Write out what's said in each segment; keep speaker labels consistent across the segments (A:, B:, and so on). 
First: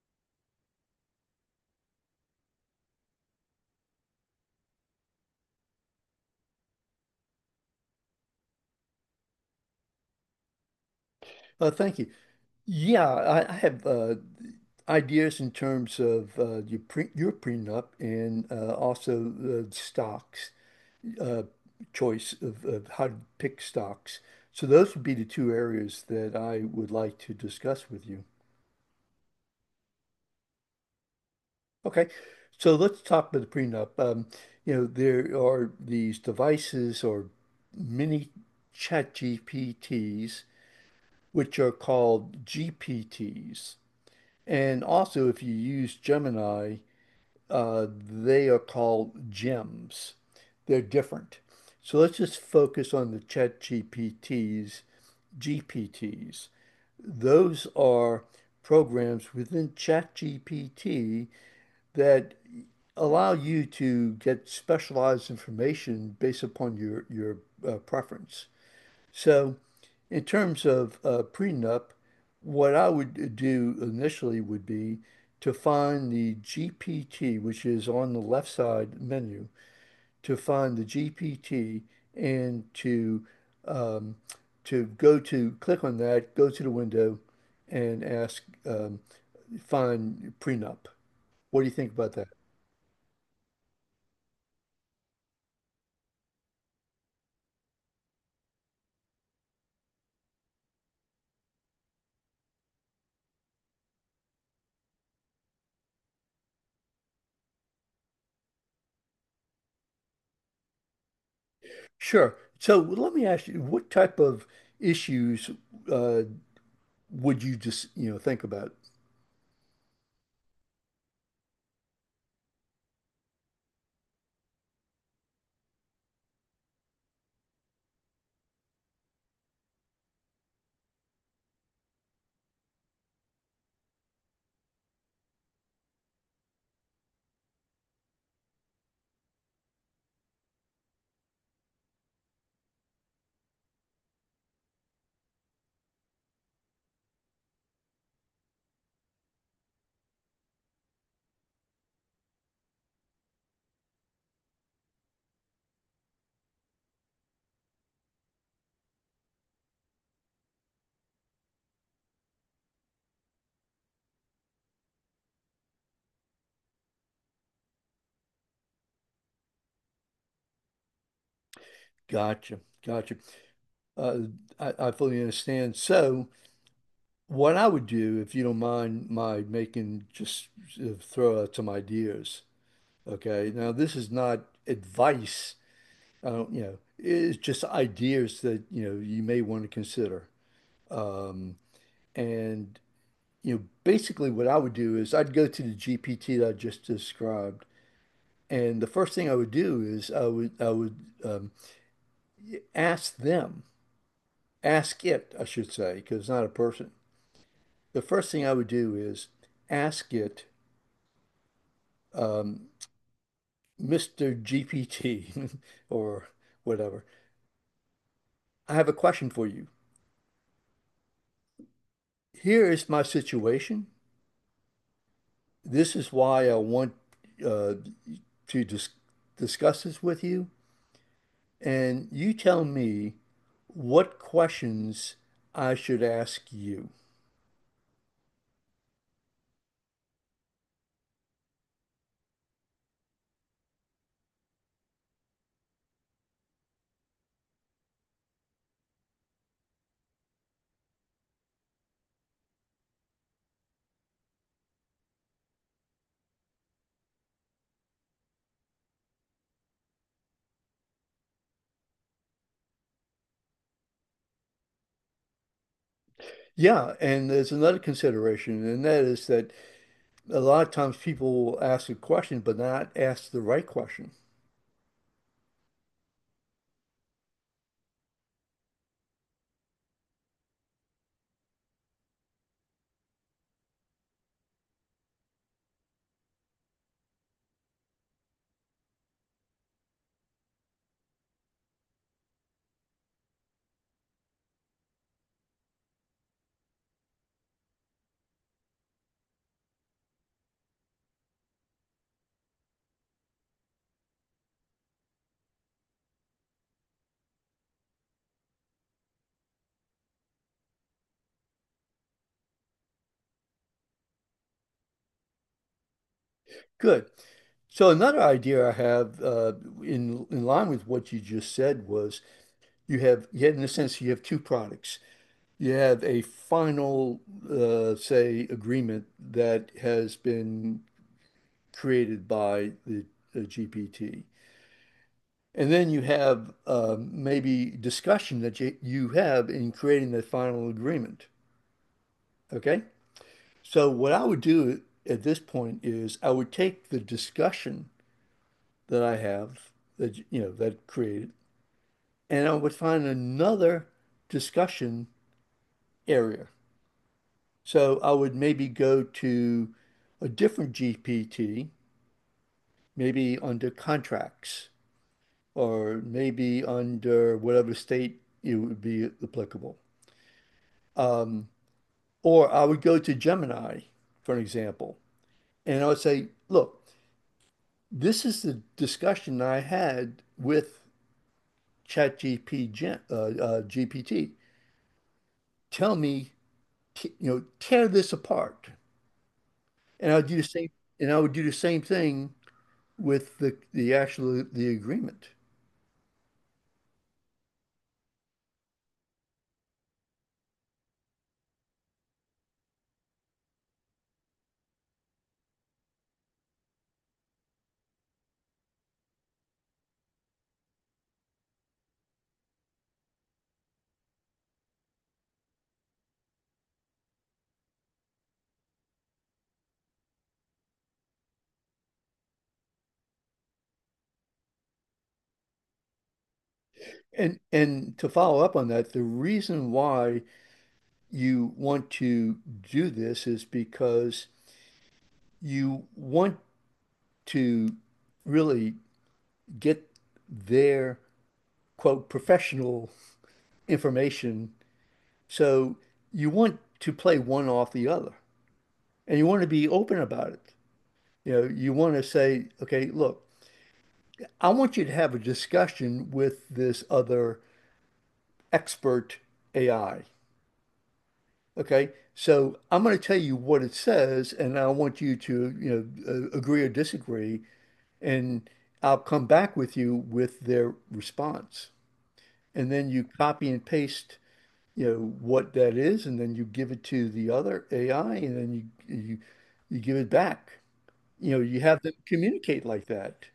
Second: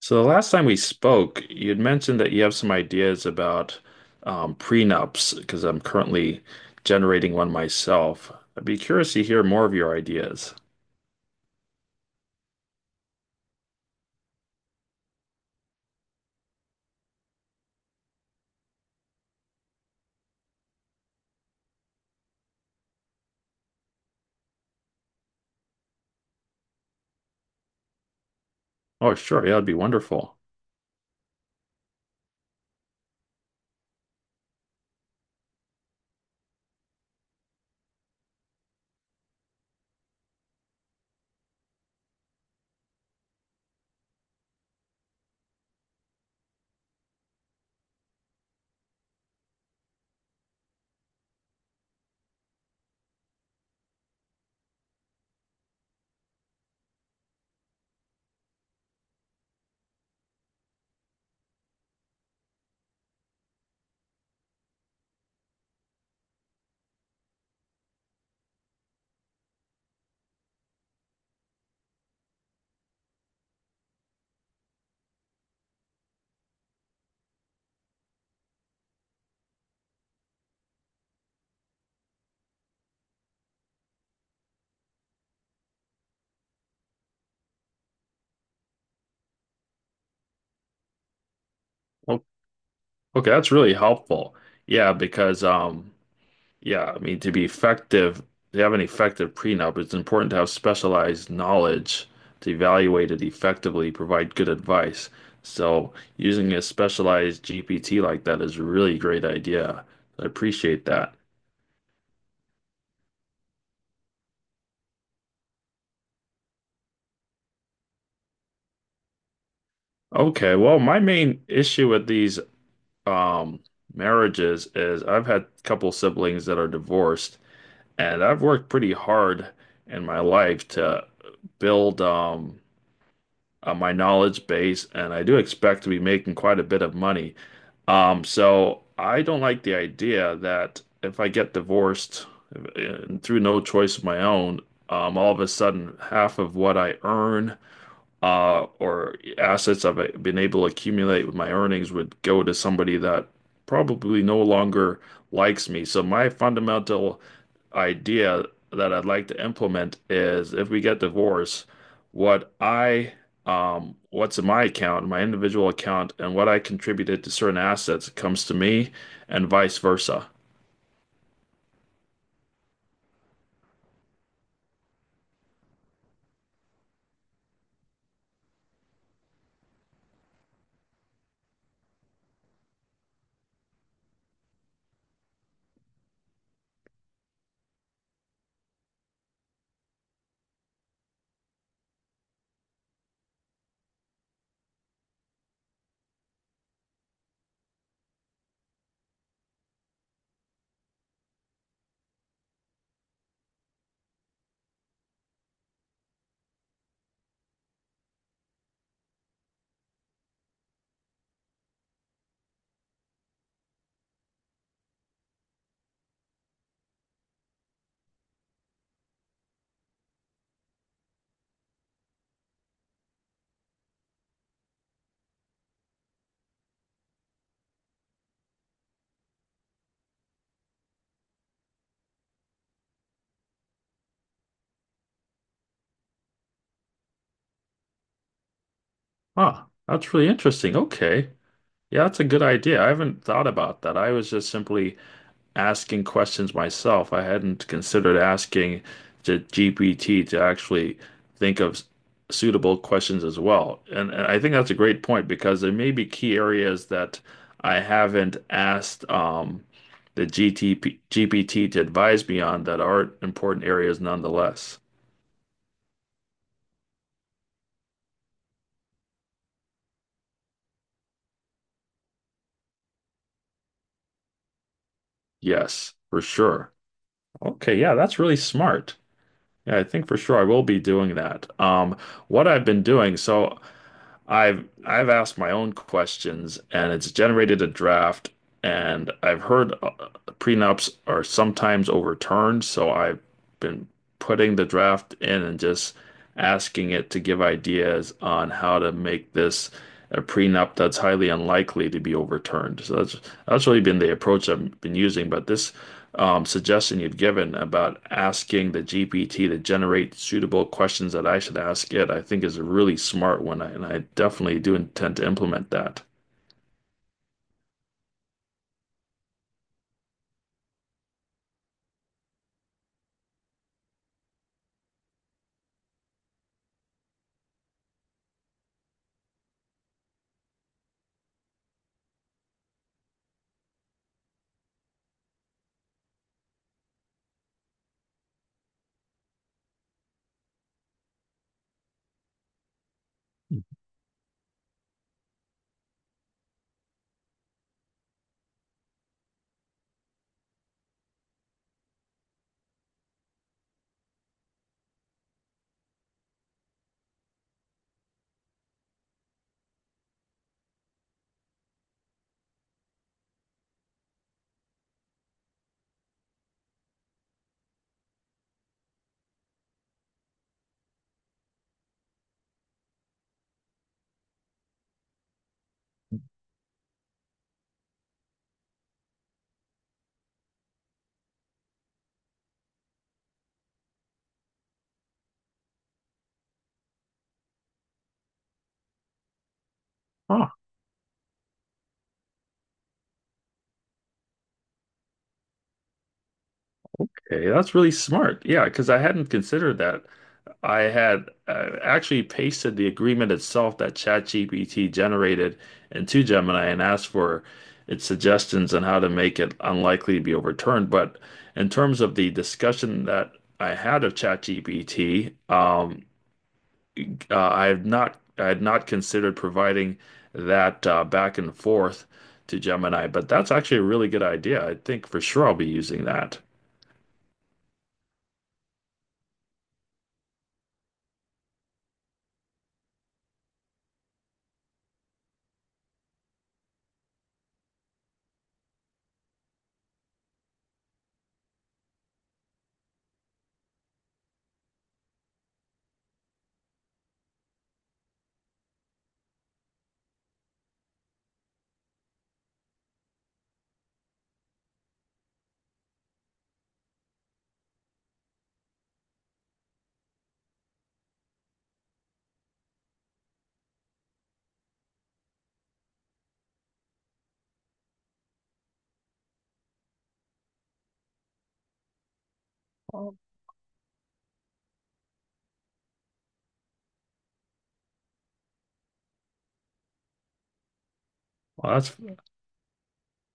A: So the last time we spoke, you would mentioned that you have some ideas about prenups because I'm currently generating one myself. I'd be curious to hear more of your ideas.
B: Thank you. Yeah, I have ideas in terms of your prenup and also the stocks uh, choice of how to pick stocks. So those would be the two areas that I would like to discuss with you.
A: Oh, sure, yeah, that'd be wonderful.
B: Okay, so let's talk about the prenup. You know, there are these devices or mini chat GPTs, which are called GPTs. And also, if you use Gemini, they are called gems. They're different. So let's just focus on the GPTs. Those are programs within ChatGPT that allow you to get specialized information based upon your preference. So, in terms of prenup, what I would do initially would be to find the GPT, which is on the left side menu, to find the GPT and um, to go to click on that, go to the window, and ask find prenup. What do you think about
A: Well,
B: that?
A: okay, that's really helpful. Yeah, because yeah, I mean, to be effective, to have an effective prenup, it's important to have specialized knowledge to evaluate it effectively, provide good advice. So, using a specialized GPT like that is a really great idea. I appreciate that.
B: Sure. So let me ask you, what type of issues uh, would you just, you know, think about?
A: Okay, well, my main issue with these um, marriages is I've had a couple siblings that are divorced, and I've worked pretty hard in my life to build my knowledge base, and I do expect to be making quite a bit of money. So I don't like the idea that if I get divorced through no choice of my own, all of a sudden half of what I earn or assets I've been able to accumulate with my earnings would go to somebody that probably no longer likes me. So my fundamental idea that I'd like to implement is if we get divorced, what I what's in my account, my individual account, and what I contributed to certain assets comes to me and vice versa.
B: Gotcha. Gotcha. Uh, I fully understand. So, what I would do, if you don't mind my making just throw out some ideas. Okay. Now, this is not advice. I don't, you know, it's just ideas that, you know, you may want to consider. Um, and, you know, basically what I would do is I'd go to the GPT that I just described. And the first thing I would do is I would um, ask them, ask it, I should say, because it's not a person. The first thing I would do is ask it, um, Mr. GPT or whatever. I have a question for you. Here is my situation. This is why I want uh, to dis discuss this with you. And you tell me what questions I should ask you.
A: Huh, that's really interesting. Okay. Yeah, that's a good idea. I haven't thought about that. I was just simply asking questions myself. I hadn't considered asking the GPT to actually think of suitable questions as well. And I think that's a great point because there may be key areas that I haven't asked the GPT to advise me on that are important areas nonetheless.
B: Yeah, and there's another consideration, and that is that a lot of times people will ask a question but not ask the right question.
A: Yes, for sure. Okay, yeah, that's really smart. Yeah, I think for sure I will be doing that. What I've been doing, so. I've asked my own questions and it's generated a draft, and I've heard prenups are sometimes overturned, so I've been putting the draft in and just asking it to give ideas on how to make this a prenup that's highly unlikely to be overturned. So that's really been the approach I've been using. But this suggestion you've given about asking the GPT to generate suitable questions that I should ask it, I think is a really smart one, and I definitely do intend to implement that.
B: Good. So another idea I have in line with what you just said was you have in a sense you have two products. You have a final say agreement that has been created by the GPT, and then you have maybe discussion that you have in creating the final agreement. Okay. So what I would do at this point is I would take the discussion that I have that you know that created, and I would find another discussion area. So I would maybe go to a different GPT, maybe under contracts or maybe under whatever state it would be applicable. Um, or I would go to Gemini, for an example, and I would say, look, this is the discussion I had with ChatGPT. GPT. Tell me, you know, tear this apart. And I would do the
A: Oh,
B: same, and I would do the same thing with the actual the agreement.
A: Okay, that's really smart. Yeah, because I hadn't considered that. I had actually pasted the agreement itself that ChatGPT generated into Gemini and asked for its suggestions on how to make it unlikely to be overturned. But in terms of the discussion that I had of ChatGPT, I have not, I had not considered providing that back and forth to Gemini. But that's actually a really good idea. I think for sure I'll be using that.
B: And to follow up on that, the reason why you want to do this is because you want to really get their quote professional information. So you want to play one off the other, and you want to be open about it. You know, you want to say, okay, look, I want you to have a discussion with this other expert AI. Okay. So I'm going to tell you what it says, and I want you to, you know, agree or disagree, and I'll come back with you with their response. And then you copy and paste, you know, what that is, and then you give it to the other AI, and then you give it back. You know, you
A: Well,
B: have them
A: that's
B: communicate like that.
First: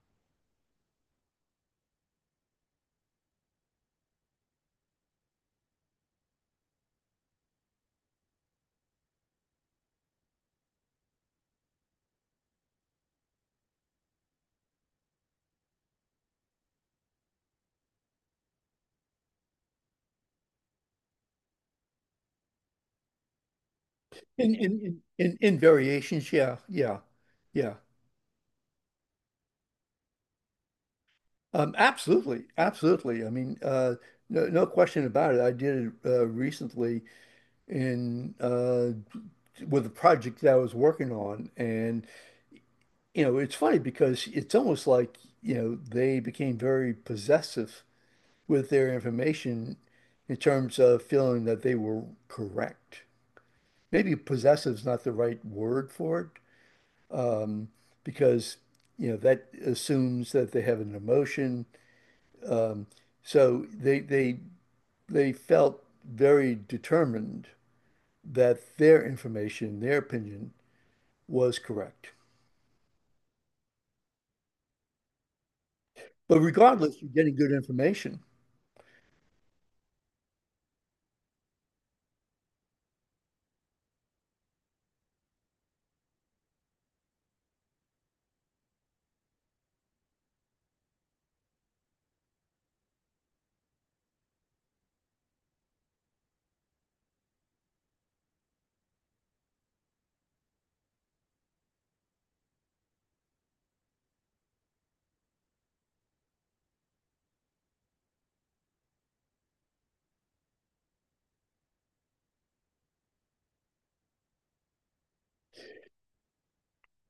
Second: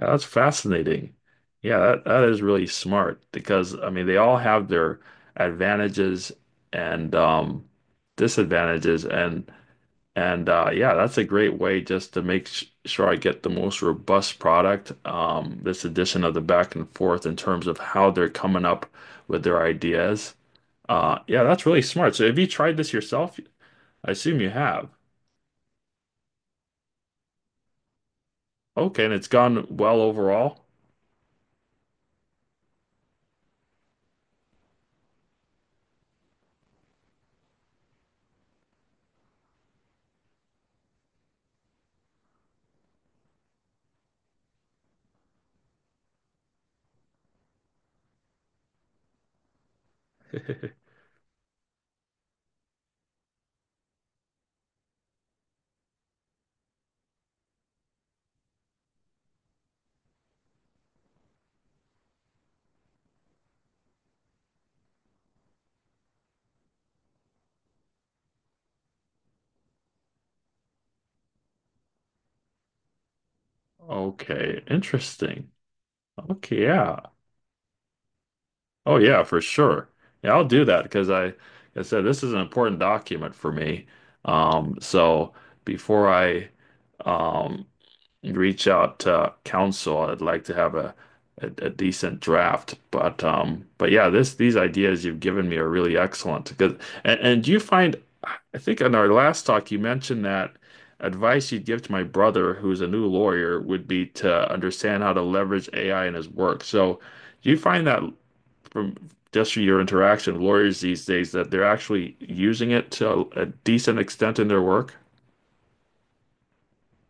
A: Yeah, that's fascinating. Yeah, that is really smart because I mean they all have their advantages and disadvantages and yeah, that's a great way just to make sh sure I get the most robust product. Um, this addition of the back and forth in terms of how they're coming up with their ideas. Yeah, that's really smart. So have you tried this yourself? I assume you
B: In in
A: have.
B: in in, in variations, yeah, yeah, yeah.
A: Okay, and it's gone well overall.
B: Absolutely, absolutely. I mean, no, no question about it. I did it recently in with a project that I was working on, and you know, it's funny because it's almost like, you know, they became very possessive with their information in terms of feeling that they were correct. Maybe possessive is not the right word for it, um, because you know that assumes that they have an emotion. Um, So they felt very determined that their information, their opinion was correct.
A: Okay, interesting.
B: But
A: Okay, yeah.
B: regardless, you're getting good information.
A: Oh yeah, for sure. Yeah, I'll do that because like I said, this is an important document for me. So before I um reach out to council, I'd like to have a decent draft. But yeah, this these ideas you've given me are really excellent. Because and do you find, I think in our last talk you mentioned that advice you'd give to my brother who's a new lawyer would be to understand how to leverage AI in his work. So. Do you find that from just your interaction with lawyers these days that they're actually using it to a decent extent in their work?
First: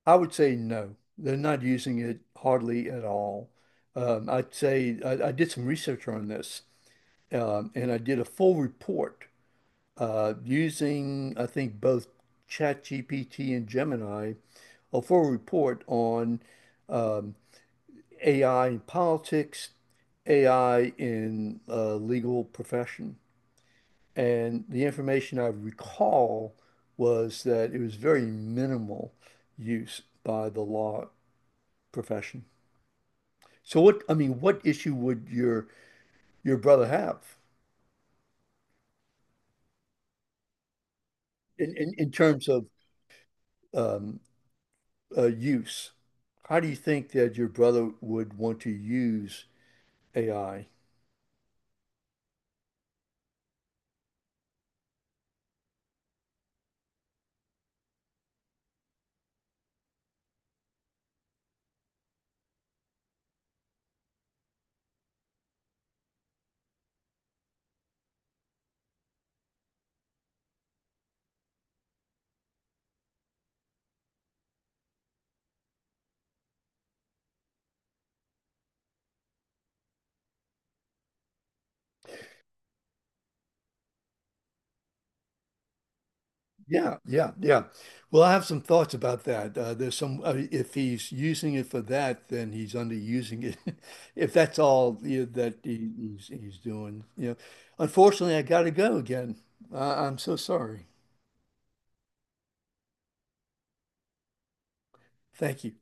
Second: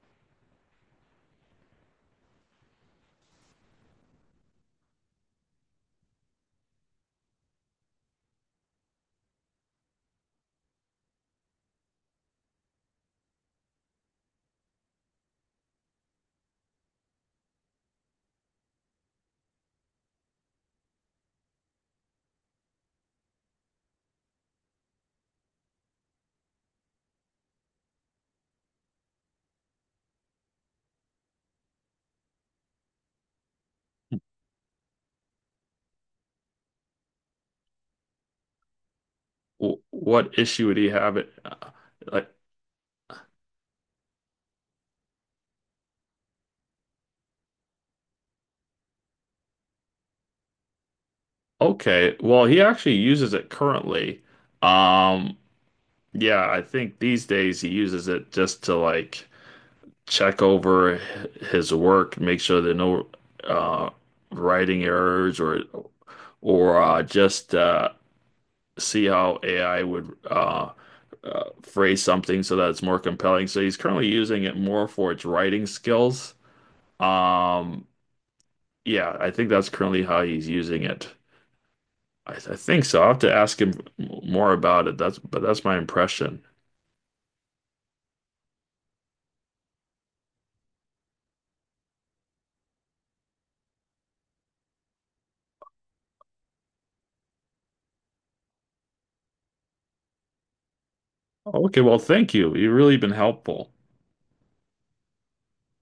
B: I would say no, they're not using it hardly at all. I'd say I did some research on this, and I did a full report using, I think, both ChatGPT and Gemini, a full report on um, AI in politics, AI in legal profession. And the information I recall was that it was very minimal use by the law profession. So what, I mean, what issue would your brother have
A: What issue would he have it?
B: in, in
A: Like,
B: terms of um, use? How do you think that your brother would want to use AI?
A: okay, well, he actually uses it currently. Um, yeah, I think these days he uses it just to like check over his work, make sure there are no uh, writing errors or just see how AI would phrase something so that it's more compelling. So he's currently using it more for its writing skills. Um, yeah, I think that's currently how he's using it. I think so. I'll have to ask him more about it. That's but that's my impression.
B: Yeah, yeah, yeah. Well, I have some thoughts about that. If he's using it for that, then he's underusing it. If that's all, you know, that he's doing, you know. Unfortunately, I got to go again. I'm so sorry.
A: Okay, well, thank you. You've really been helpful.
B: Thank you.